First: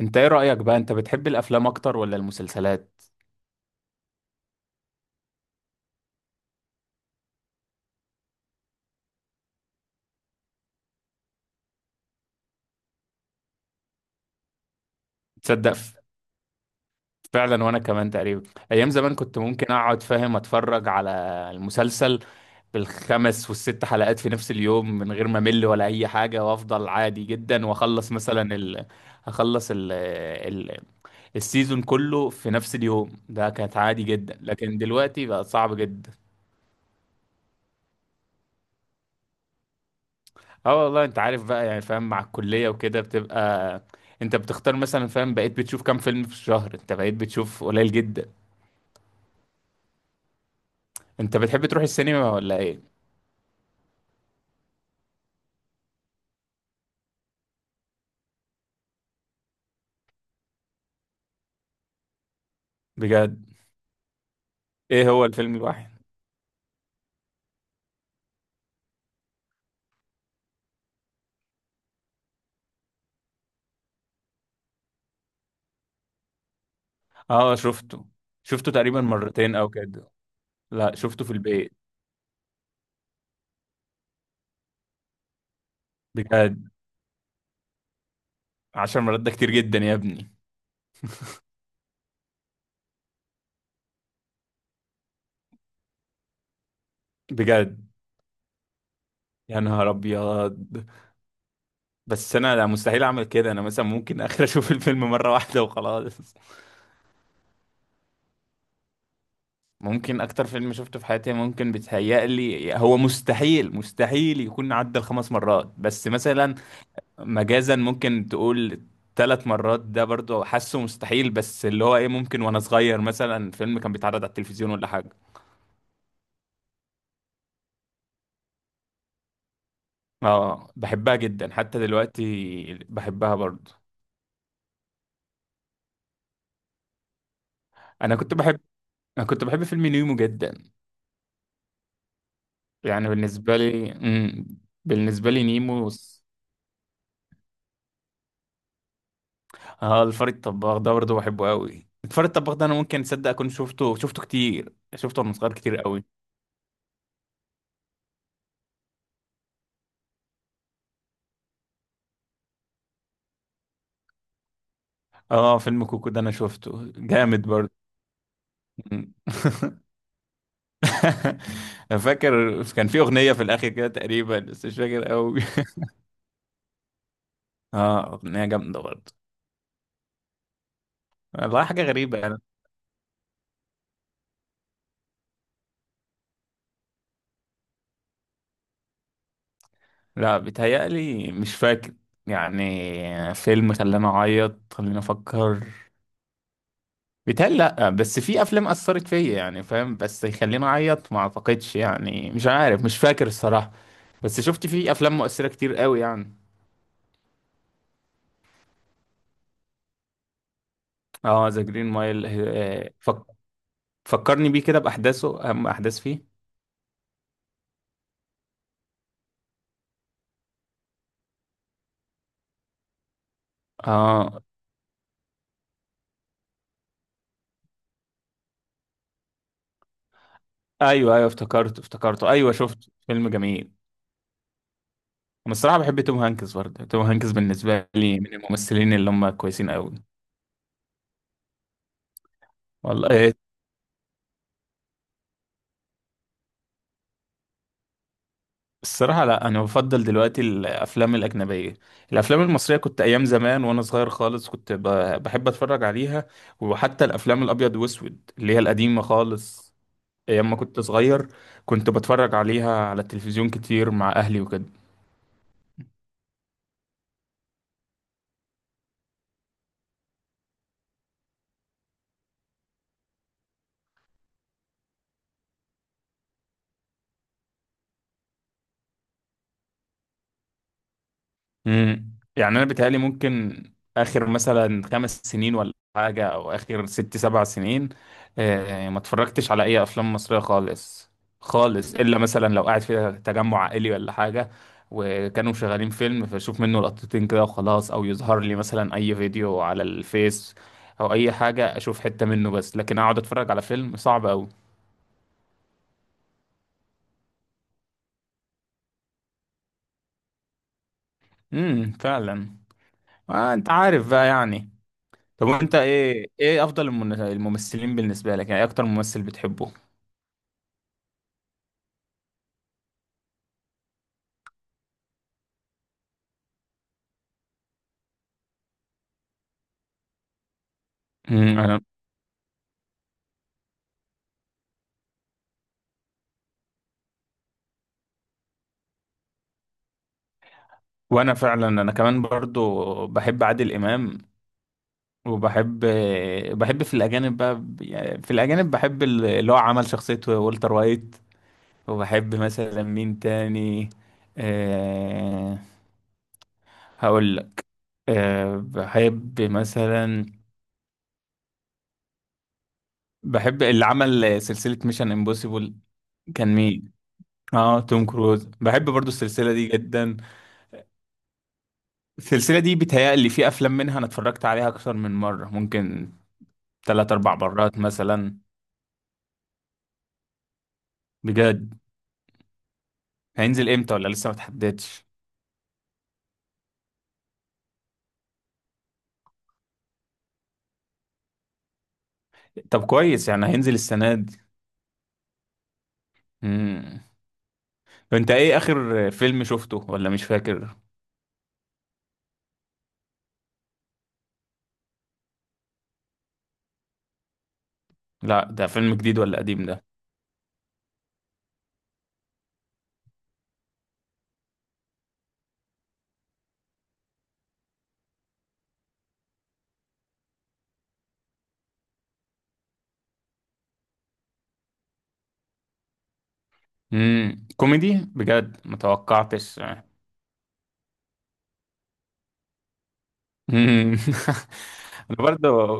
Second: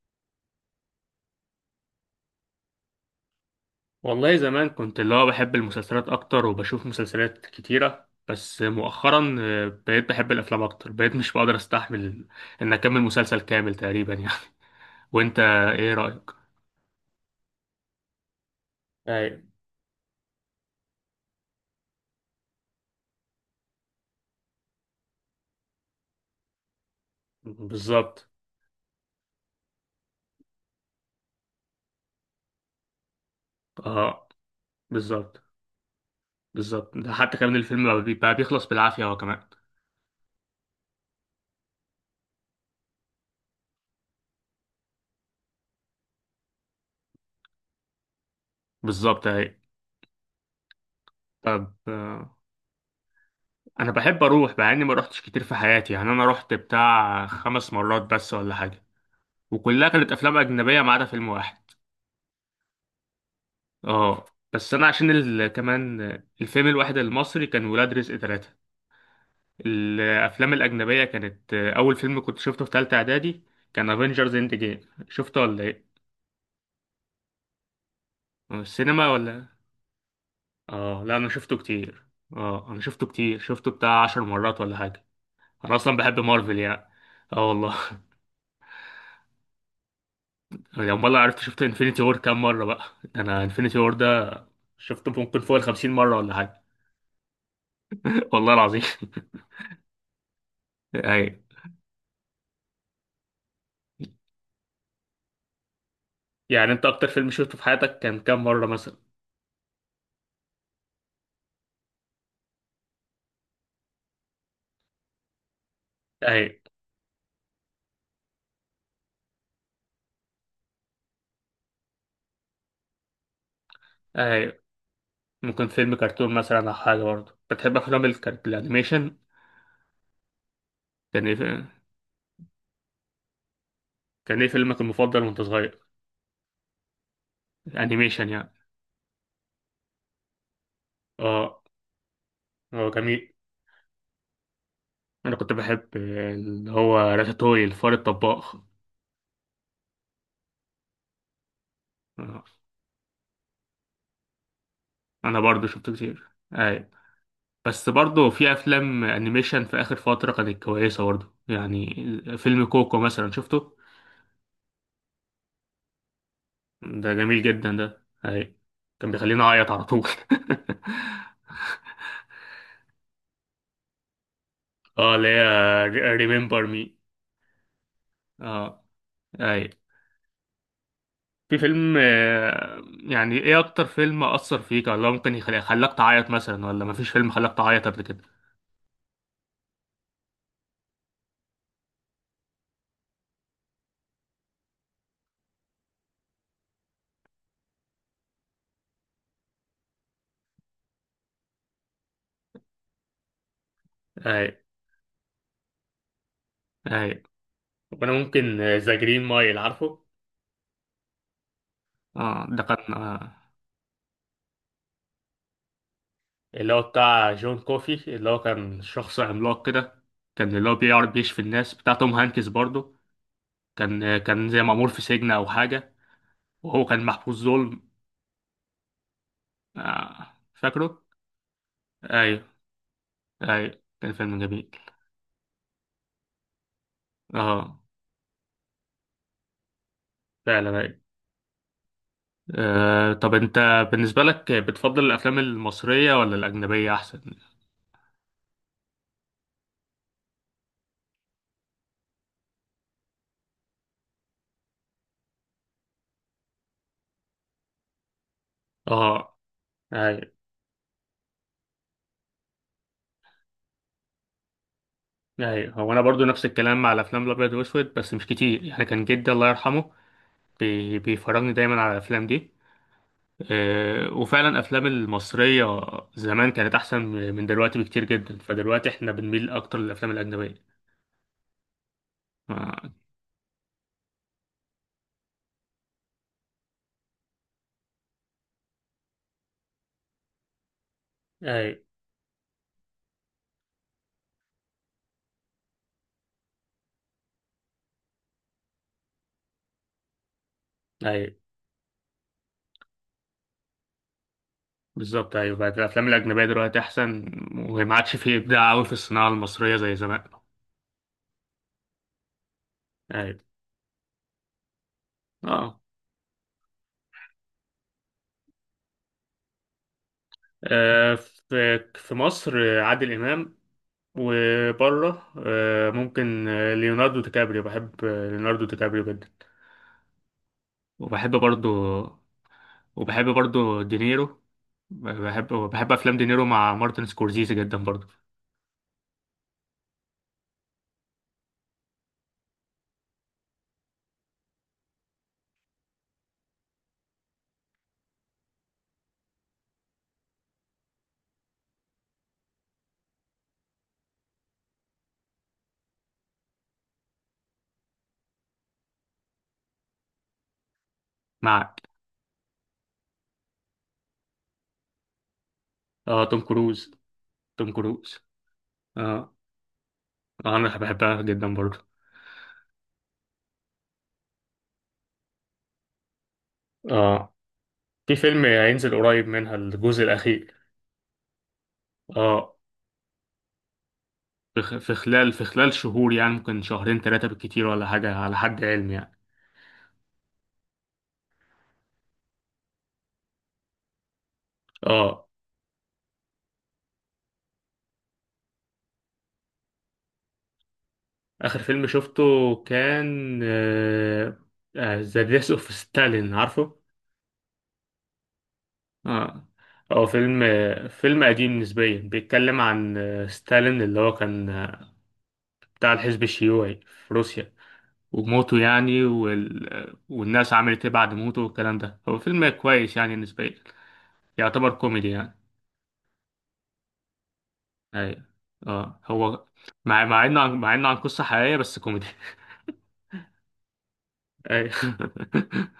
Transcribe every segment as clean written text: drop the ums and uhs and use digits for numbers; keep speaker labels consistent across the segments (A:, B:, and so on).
A: انت ايه رأيك بقى؟ انت بتحب الافلام اكتر ولا المسلسلات؟
B: والله زمان كنت اللي هو بحب المسلسلات اكتر وبشوف مسلسلات كتيرة، بس مؤخرا بقيت بحب الافلام اكتر. بقيت مش بقدر استحمل ان اكمل مسلسل كامل تقريبا يعني. وانت
A: تصدق
B: ايه رأيك؟
A: فعلا وانا كمان تقريبا. ايام زمان
B: اي.
A: كنت ممكن اقعد فاهم اتفرج على المسلسل بالخمس والست حلقات في نفس اليوم من غير ما امل ولا اي حاجة، وافضل عادي جدا، واخلص
B: بالظبط.
A: مثلا ال... اخلص ال... ال... السيزون كله في نفس اليوم. ده كانت عادي
B: اه
A: جدا، لكن دلوقتي
B: بالظبط.
A: بقى صعب جدا.
B: بالظبط، ده حتى كمان الفيلم بقى بيخلص بالعافية هو كمان.
A: اه، والله انت عارف بقى، يعني فاهم، مع الكلية وكده بتبقى انت بتختار مثلا، فاهم، بقيت بتشوف كام فيلم في الشهر؟ انت بقيت بتشوف قليل جدا.
B: بالظبط. اي.
A: انت بتحب
B: طب،
A: تروح السينما ولا ايه؟
B: انا بحب اروح، مع اني ما روحتش كتير في حياتي يعني. انا رحت بتاع 5 مرات بس ولا حاجة، وكلها كانت افلام اجنبية ما عدا فيلم واحد.
A: بجد؟
B: اه. بس انا عشان
A: ايه هو الفيلم الواحد؟
B: كمان. الفيلم الواحد المصري كان ولاد رزق ثلاثة. الافلام الاجنبية كانت، اول فيلم كنت شفته في تالتة اعدادي كان افنجرز اند جيم، شفته ولا ايه؟
A: اه شفته، شفته تقريبا
B: السينما ولا؟
A: مرتين او كده. لا
B: اه لا،
A: شفته
B: انا
A: في
B: شفته
A: البيت.
B: كتير. اه انا شفته كتير، شفته بتاع 10 مرات ولا حاجة. انا اصلا بحب مارفل
A: بجد؟
B: يعني. اه والله.
A: 10 مرات ده كتير جدا يا ابني.
B: يعني امال، لو عرفت شفت انفينيتي وور كام مرة بقى. ده انا انفينيتي وور ده شفته ممكن فوق الخمسين مرة ولا حاجة.
A: بجد؟
B: والله العظيم.
A: يا نهار ابيض.
B: ايوه.
A: بس انا لا، مستحيل اعمل كده. انا مثلا ممكن اخر اشوف الفيلم مرة واحدة وخلاص.
B: يعني انت اكتر فيلم شفته في حياتك كان كام مرة مثلا؟
A: ممكن اكتر فيلم شفته في حياتي، ممكن بيتهيألي هو مستحيل مستحيل يكون عدى ال5 مرات، بس
B: اي.
A: مثلا مجازا ممكن تقول 3 مرات. ده برضو حاسه مستحيل، بس اللي هو ايه، ممكن وانا صغير مثلا فيلم كان بيتعرض على
B: اي.
A: التلفزيون ولا حاجة.
B: ممكن فيلم كرتون مثلا او حاجه، برضه بتحب افلام الانيميشن.
A: اه بحبها
B: كان ايه
A: جدا،
B: في-
A: حتى دلوقتي بحبها برضو.
B: كان ايه فيلمك المفضل وانت صغير؟
A: انا
B: الانيميشن
A: كنت
B: يعني.
A: بحب انا كنت بحب فيلم نيمو جدا.
B: اه. هو
A: يعني
B: جميل.
A: بالنسبة لي بالنسبة
B: انا
A: لي
B: كنت بحب
A: نيمو.
B: اللي هو راتاتوي، الفار الطباخ.
A: اه الفار الطباخ ده برضه بحبه قوي. الفار
B: آه،
A: الطباخ ده انا ممكن تصدق اكون شفته كتير، شفته وانا
B: انا
A: صغير
B: برضه
A: كتير
B: شفته
A: قوي.
B: كتير. اي. بس برضه في افلام انيميشن في اخر فتره كانت كويسه برضه يعني. فيلم كوكو مثلا شفته.
A: اه فيلم كوكو ده انا شفته
B: ده جميل
A: جامد برضه.
B: جدا ده. اي. كان بيخليني اعيط على طول.
A: فاكر كان في اغنيه في الاخر كده تقريبا، بس مش فاكر
B: اه، اللي
A: قوي.
B: هي ريمبر مي.
A: اه، اغنيه جامده
B: اه.
A: برضه.
B: اي. في
A: والله حاجه
B: فيلم،
A: غريبه يعني.
B: يعني ايه اكتر فيلم اثر فيك، ولا ممكن يخليك خلاك تعيط مثلا، ولا مفيش فيلم خلاك تعيط قبل كده؟
A: لا، بيتهيألي مش فاكر. يعني فيلم خلاني اعيط، خليني افكر. بيتهيألي لأ، بس في أفلام أثرت فيا يعني، فاهم، بس يخليني أعيط ما أعتقدش، يعني مش عارف، مش فاكر الصراحة. بس
B: اي.
A: شفت في أفلام مؤثرة كتير قوي يعني.
B: اي. وانا ممكن ذا جرين مايل، عارفه؟
A: اه ذا جرين مايل،
B: اه، ده كان
A: فكرني بيه كده بأحداثه، أهم أحداث فيه.
B: اللي هو بتاع جون كوفي، اللي هو كان شخص عملاق كده. كان اللي هو بيعرف بيشفي الناس، بتاع توم هانكس برضه. كان آه،
A: اه
B: كان زي مأمور في سجن او حاجة. وهو كان محبوس ظلم. فاكره؟
A: أيوه أيوه، افتكرته افتكرته
B: ايوه.
A: أيوه، شفت فيلم جميل.
B: ايوه كان فيلم جميل.
A: أنا الصراحة بحب توم هانكس برضه. توم هانكس
B: اه
A: بالنسبة لي من الممثلين اللي هم كويسين قوي.
B: فعلا، أيوه.
A: والله
B: طب انت بالنسبة لك بتفضل الافلام المصرية ولا الاجنبية احسن؟
A: الصراحة لا، أنا بفضل دلوقتي الأفلام الأجنبية. الأفلام المصرية كنت أيام زمان وأنا صغير خالص كنت بحب أتفرج عليها، وحتى الأفلام الأبيض وأسود اللي هي القديمة
B: اه.
A: خالص،
B: ايوه
A: أيام ما كنت صغير كنت بتفرج عليها على التلفزيون كتير مع أهلي وكده.
B: ايوه. هو انا برضو نفس الكلام مع الافلام الابيض واسود، بس مش كتير يعني. كان جدي الله يرحمه بيفرجني دايما على الافلام دي. وفعلا الافلام المصرية زمان كانت احسن من دلوقتي بكتير جدا. فدلوقتي احنا بنميل اكتر للافلام الاجنبية.
A: يعني انا
B: آه،
A: بيتهيألي ممكن اخر مثلا 5 سنين ولا حاجه، او اخر 6 7 سنين، ما اتفرجتش على اي افلام مصريه خالص
B: ايوه.
A: خالص، الا مثلا لو قاعد في تجمع عائلي ولا حاجه وكانوا شغالين فيلم فاشوف منه لقطتين كده وخلاص، او يظهر لي مثلا اي فيديو على الفيس او اي
B: ايوه
A: حاجه اشوف حته منه بس، لكن اقعد اتفرج على فيلم صعب قوي.
B: بالظبط. ايوه بقت الافلام الاجنبية دلوقتي احسن، وما عادش فيه ابداع قوي في الصناعة المصرية زي زمان.
A: فعلا.
B: ايوه.
A: آه انت عارف بقى يعني. طب وانت
B: اه.
A: ايه، ايه افضل الممثلين بالنسبه لك؟ يعني ايه اكتر ممثل بتحبه؟
B: في في مصر، عادل إمام. وبره، ممكن ليوناردو دي كابريو. بحب ليوناردو دي كابريو جدا. وبحب برضو
A: انا
B: وبحب برضو دينيرو. بحب أفلام دينيرو مع مارتن سكورسيزي جدا برضو.
A: وانا فعلا انا كمان برضو بحب عادل امام، وبحب في الاجانب بقى، يعني في الاجانب بحب اللي هو عمل شخصيه والتر وايت. وبحب مثلا مين تاني؟ أه هقول لك. أه بحب مثلا،
B: معك.
A: بحب اللي عمل سلسله ميشن امبوسيبل.
B: اه توم
A: كان
B: كروز.
A: مين؟
B: توم
A: اه توم
B: كروز.
A: كروز. بحب برضو
B: اه.
A: السلسله دي جدا.
B: أنا بحبها جدا برضو.
A: السلسلة دي بيتهيألي في أفلام منها أنا اتفرجت عليها أكتر من مرة، ممكن تلات
B: اه،
A: أربع مرات
B: في
A: مثلا.
B: فيلم هينزل قريب منها، الجزء الأخير.
A: بجد؟
B: اه،
A: هينزل إمتى ولا لسه ما
B: في خ- في
A: تحددش؟
B: خلال في خلال شهور يعني، ممكن شهرين ثلاثة بالكتير ولا حاجة على حد علمي يعني.
A: طب كويس، يعني هينزل السنة دي.
B: اه.
A: مم. أنت إيه آخر فيلم شفته ولا مش فاكر؟
B: آخر فيلم شفته كان ذا ديث اوف ستالين، عارفه؟
A: لا ده فيلم جديد ولا
B: آه.
A: قديم ده؟
B: هو فيلم فيلم قديم نسبيا، بيتكلم عن ستالين، اللي هو كان بتاع الحزب الشيوعي في روسيا، وموته يعني. والناس عملت ايه بعد موته والكلام ده. هو فيلم كويس يعني نسبيا، يعتبر كوميدي يعني.
A: كوميدي؟
B: ايوه.
A: بجد
B: اه هو،
A: متوقعتش.
B: مع انه عن قصة حقيقية بس كوميدي.
A: مم.
B: ايوه.
A: أنا برضه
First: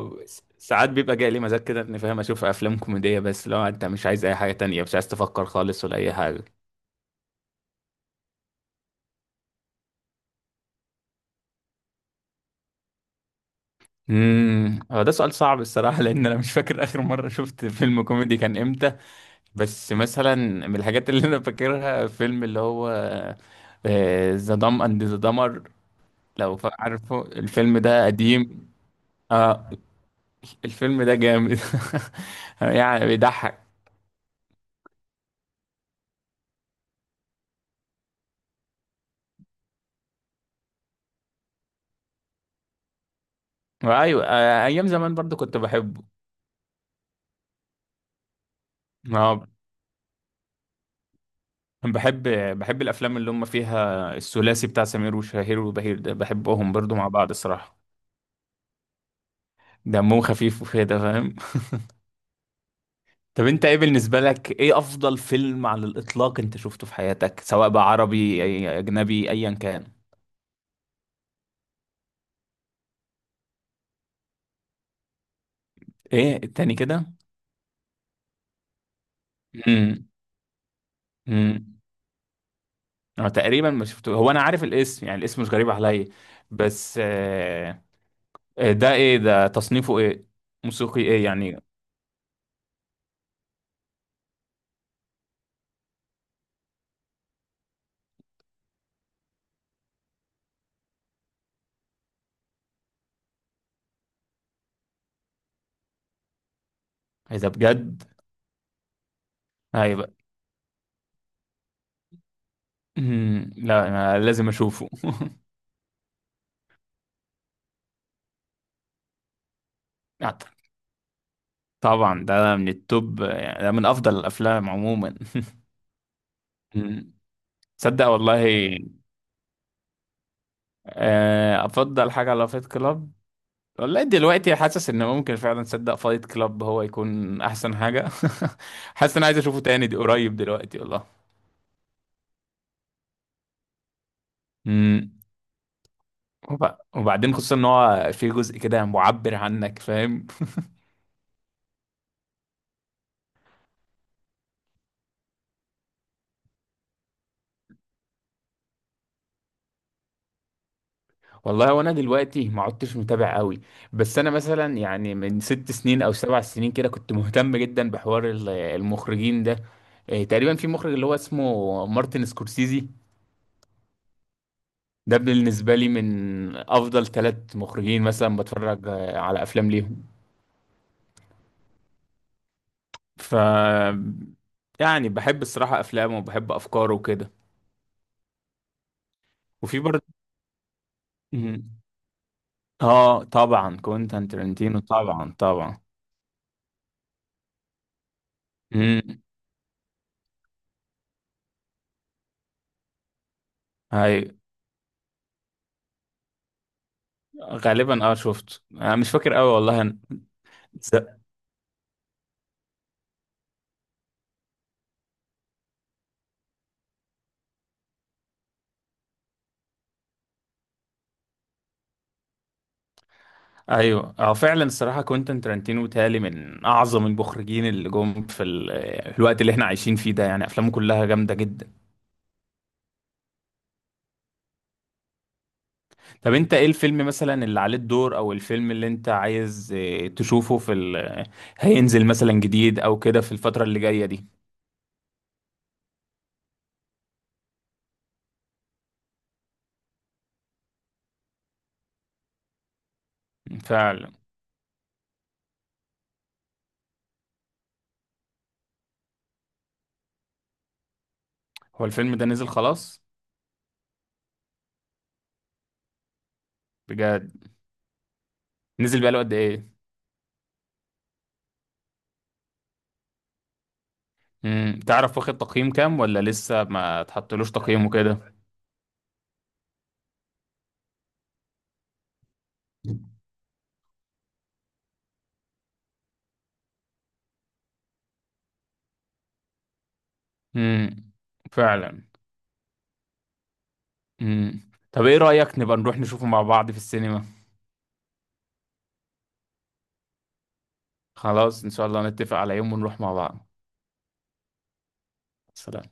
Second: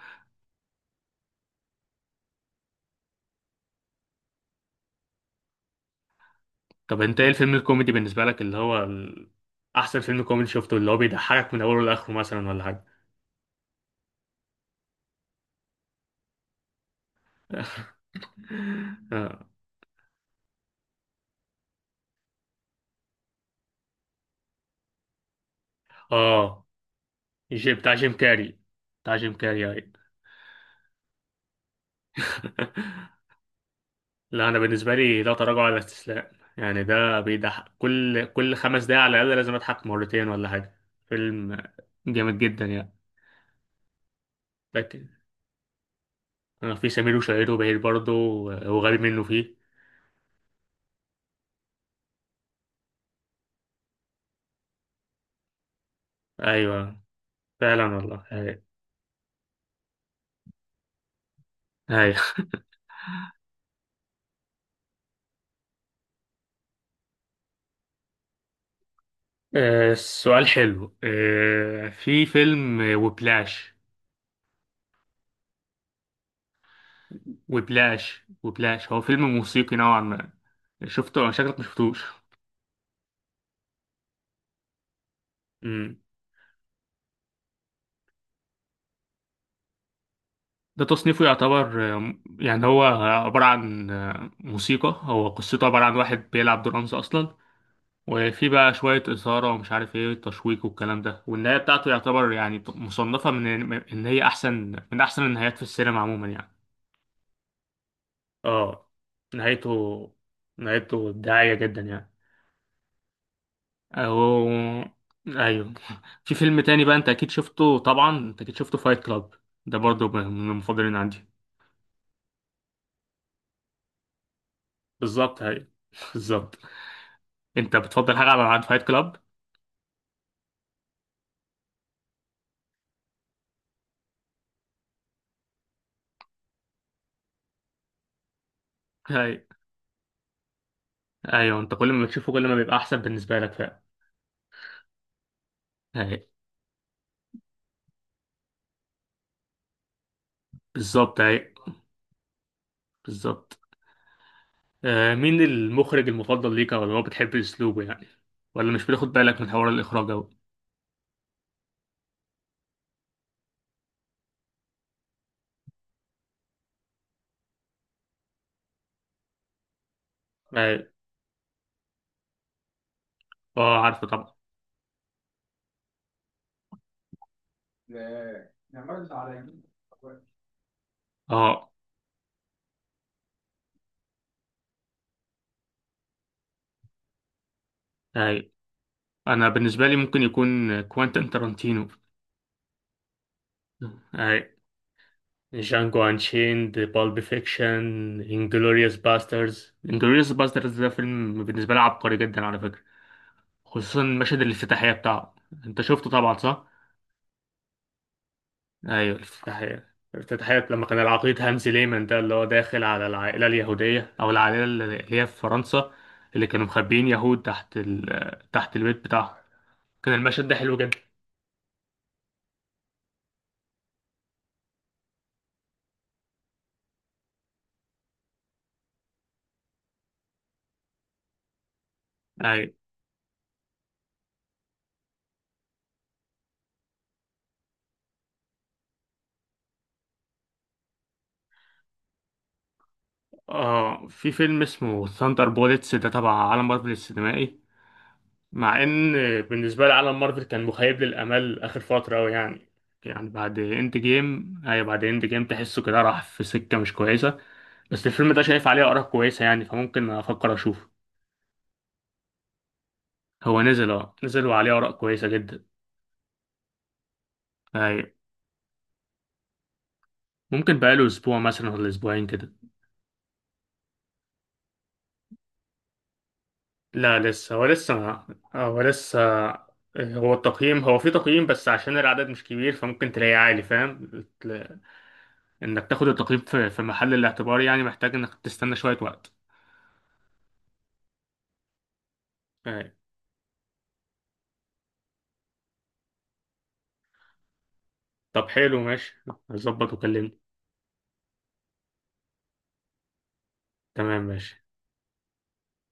A: ساعات بيبقى جاي لي مزاج كده إني فاهم أشوف أفلام كوميدية، بس لو أنت مش عايز أي حاجة تانية، مش عايز تفكر خالص ولا أي حاجة.
B: طب انت ايه الفيلم الكوميدي بالنسبة لك، اللي هو احسن فيلم كوميدي شفته، اللي هو بيضحكك من اوله لاخره مثلا ولا حاجة؟
A: هو ده سؤال صعب الصراحه، لان انا مش فاكر اخر مره شفت فيلم كوميدي كان امتى.
B: اه.
A: بس مثلا من الحاجات اللي انا فاكرها فيلم اللي هو ذا دام اند ذا دمر. لو
B: آه،
A: عارفه الفيلم
B: بتاع
A: ده
B: جيم كاري.
A: قديم.
B: بتاع جيم
A: اه
B: كاري. اي.
A: الفيلم ده جامد. يعني بيضحك.
B: لا، انا بالنسبة لي، لا تراجع ولا استسلام. يعني ده بيضحك، كل 5 دقايق على الاقل لازم اضحك مرتين ولا حاجة. فيلم جامد جدا يعني.
A: ايوه، ايام
B: لكن
A: زمان برضو كنت بحبه.
B: في سمير وشهير وبهير برضه، وغبي منه
A: اه،
B: فيه.
A: بحب بحب الافلام اللي هم فيها الثلاثي بتاع سمير وشهير وبهير ده، بحبهم برضو
B: ايوه
A: مع بعض الصراحه،
B: فعلا والله.
A: دمهم خفيف وكده، فاهم.
B: هاي.
A: طب انت ايه بالنسبة لك، ايه افضل فيلم على الاطلاق انت شفته في حياتك، سواء بقى عربي اجنبي ايا كان؟
B: سؤال حلو. في فيلم وبلاش.
A: ايه التاني كده؟
B: وبلاش وبلاش، هو فيلم موسيقي نوعا
A: امم
B: ما. شفته؟ شكلك
A: امم
B: مشفتوش.
A: انا تقريبا ما شفته. هو انا عارف الاسم يعني، الاسم مش غريب
B: مم.
A: عليا، بس آه. آه، ده ايه ده؟ تصنيفه ايه؟
B: ده
A: موسيقي ايه
B: تصنيفه
A: يعني؟
B: يعتبر يعني هو عبارة عن موسيقى. هو قصته عبارة عن واحد بيلعب درامز أصلا، وفي بقى شوية إثارة ومش عارف إيه تشويق والكلام ده. والنهاية بتاعته يعتبر يعني مصنفة من إن هي أحسن، من أحسن النهايات في السينما عموما يعني.
A: اذا بجد
B: اه، نهايته
A: هيبقى.
B: نهايته إبداعية جدا يعني.
A: لا انا
B: أو...
A: لازم اشوفه.
B: أيوه. في فيلم تاني بقى، أنت أكيد شفته طبعا، أنت أكيد شفته فايت كلاب. ده برضو من
A: أعتقد.
B: المفضلين عندي.
A: طبعا ده من التوب يعني، ده من افضل الافلام عموما.
B: بالظبط أيوه. بالظبط.
A: مم.
B: أنت
A: تصدق
B: بتفضل حاجة على عاد
A: والله،
B: فايت كلاب؟
A: افضل حاجه على فايت كلاب؟ والله دلوقتي حاسس ان ممكن فعلا صدق فايت كلاب هو يكون احسن حاجه. حاسس ان عايز
B: أيوه.
A: اشوفه تاني دي قريب دلوقتي والله.
B: أيوه أنت كل ما بتشوفه كل ما بيبقى أحسن بالنسبة لك فعلا.
A: امم
B: أيوه.
A: وبعدين خصوصا ان هو في جزء كده معبر عنك، فاهم.
B: بالظبط أيوه. بالظبط. مين المخرج المفضل ليك، أو اللي هو بتحب أسلوبه يعني؟ ولا مش بتاخد بالك من حوار الإخراج أوي؟
A: والله وانا دلوقتي ما عدتش متابع قوي، بس انا مثلا يعني من 6 سنين او 7 سنين كده كنت مهتم جدا بحوار المخرجين ده. تقريبا في
B: أيوه.
A: مخرج اللي هو اسمه مارتن سكورسيزي.
B: أه عارفه طبعا.
A: ده بالنسبة لي من أفضل 3 مخرجين مثلا بتفرج على أفلام ليهم.
B: أه
A: ف يعني بحب الصراحة أفلامه وبحب أفكاره وكده.
B: أيوه. أنا
A: وفي
B: بالنسبة لي
A: برضه.
B: ممكن يكون كوانتين
A: مم.
B: تارانتينو.
A: آه طبعا كوينتان
B: أيوه.
A: ترنتينو، طبعا.
B: جانجو انشيند، بالب فيكشن، انجلوريوس
A: امم
B: باسترز. انجلوريوس باسترز ده فيلم بالنسبه لي عبقري جدا على فكره، خصوصا
A: هاي.
B: مشهد الافتتاحيه بتاعه. انت شفته طبعا، صح؟
A: غالبا اه شفت، انا مش
B: ايوه.
A: فاكر قوي والله
B: الافتتاحيه
A: أنا.
B: الافتتاحيه لما كان
A: ز-
B: العقيد هانزي ليمان، ده اللي هو داخل على العائله اليهوديه، او العائله اللي هي في فرنسا، اللي كانوا مخبيين يهود تحت البيت بتاعهم. كان المشهد ده حلو جدا.
A: ايوه، اه فعلا الصراحه كوينتان ترنتينو تالي من اعظم المخرجين اللي جم في الوقت اللي احنا عايشين فيه ده، يعني افلامه كلها جامده جدا.
B: ايوه.
A: طب انت ايه الفيلم مثلا اللي عليه الدور، او الفيلم اللي انت عايز اه، تشوفه في هينزل مثلا جديد او كده في الفترة اللي جاية
B: اه،
A: دي؟
B: في فيلم اسمه ثاندر بوليتس، ده تبع عالم مارفل السينمائي. مع ان بالنسبه لي عالم مارفل كان مخيب للامال اخر فتره قوي يعني. يعني بعد اند
A: فعلا.
B: جيم، اي، بعد اند جيم تحسه كده راح في سكه مش كويسه. بس الفيلم ده شايف عليه اراء كويسه يعني، فممكن افكر اشوفه.
A: هو الفيلم ده نزل خلاص؟
B: هو نزل وعليه اراء كويسه جدا.
A: بجد؟
B: اي.
A: نزل بقاله قد ايه؟
B: ممكن بقاله اسبوع مثلا ولا اسبوعين كده.
A: تعرف واخد تقييم كام ولا لسه ما
B: لا،
A: اتحطلوش
B: لسه هو
A: تقييم
B: لسه ما-
A: وكده؟
B: هو لسه هو التقييم، هو في تقييم، بس عشان العدد مش كبير فممكن تلاقيه عالي، فاهم انك تاخد التقييم في في محل الاعتبار يعني. محتاج انك تستنى شوية وقت.
A: امم فعلا.
B: أي.
A: امم. طب ايه رأيك نبقى نروح نشوفه مع بعض في السينما؟
B: طب حلو، ماشي. هظبط وكلمني.
A: خلاص ان شاء الله نتفق على يوم ونروح مع بعض.
B: تمام ماشي.
A: سلام.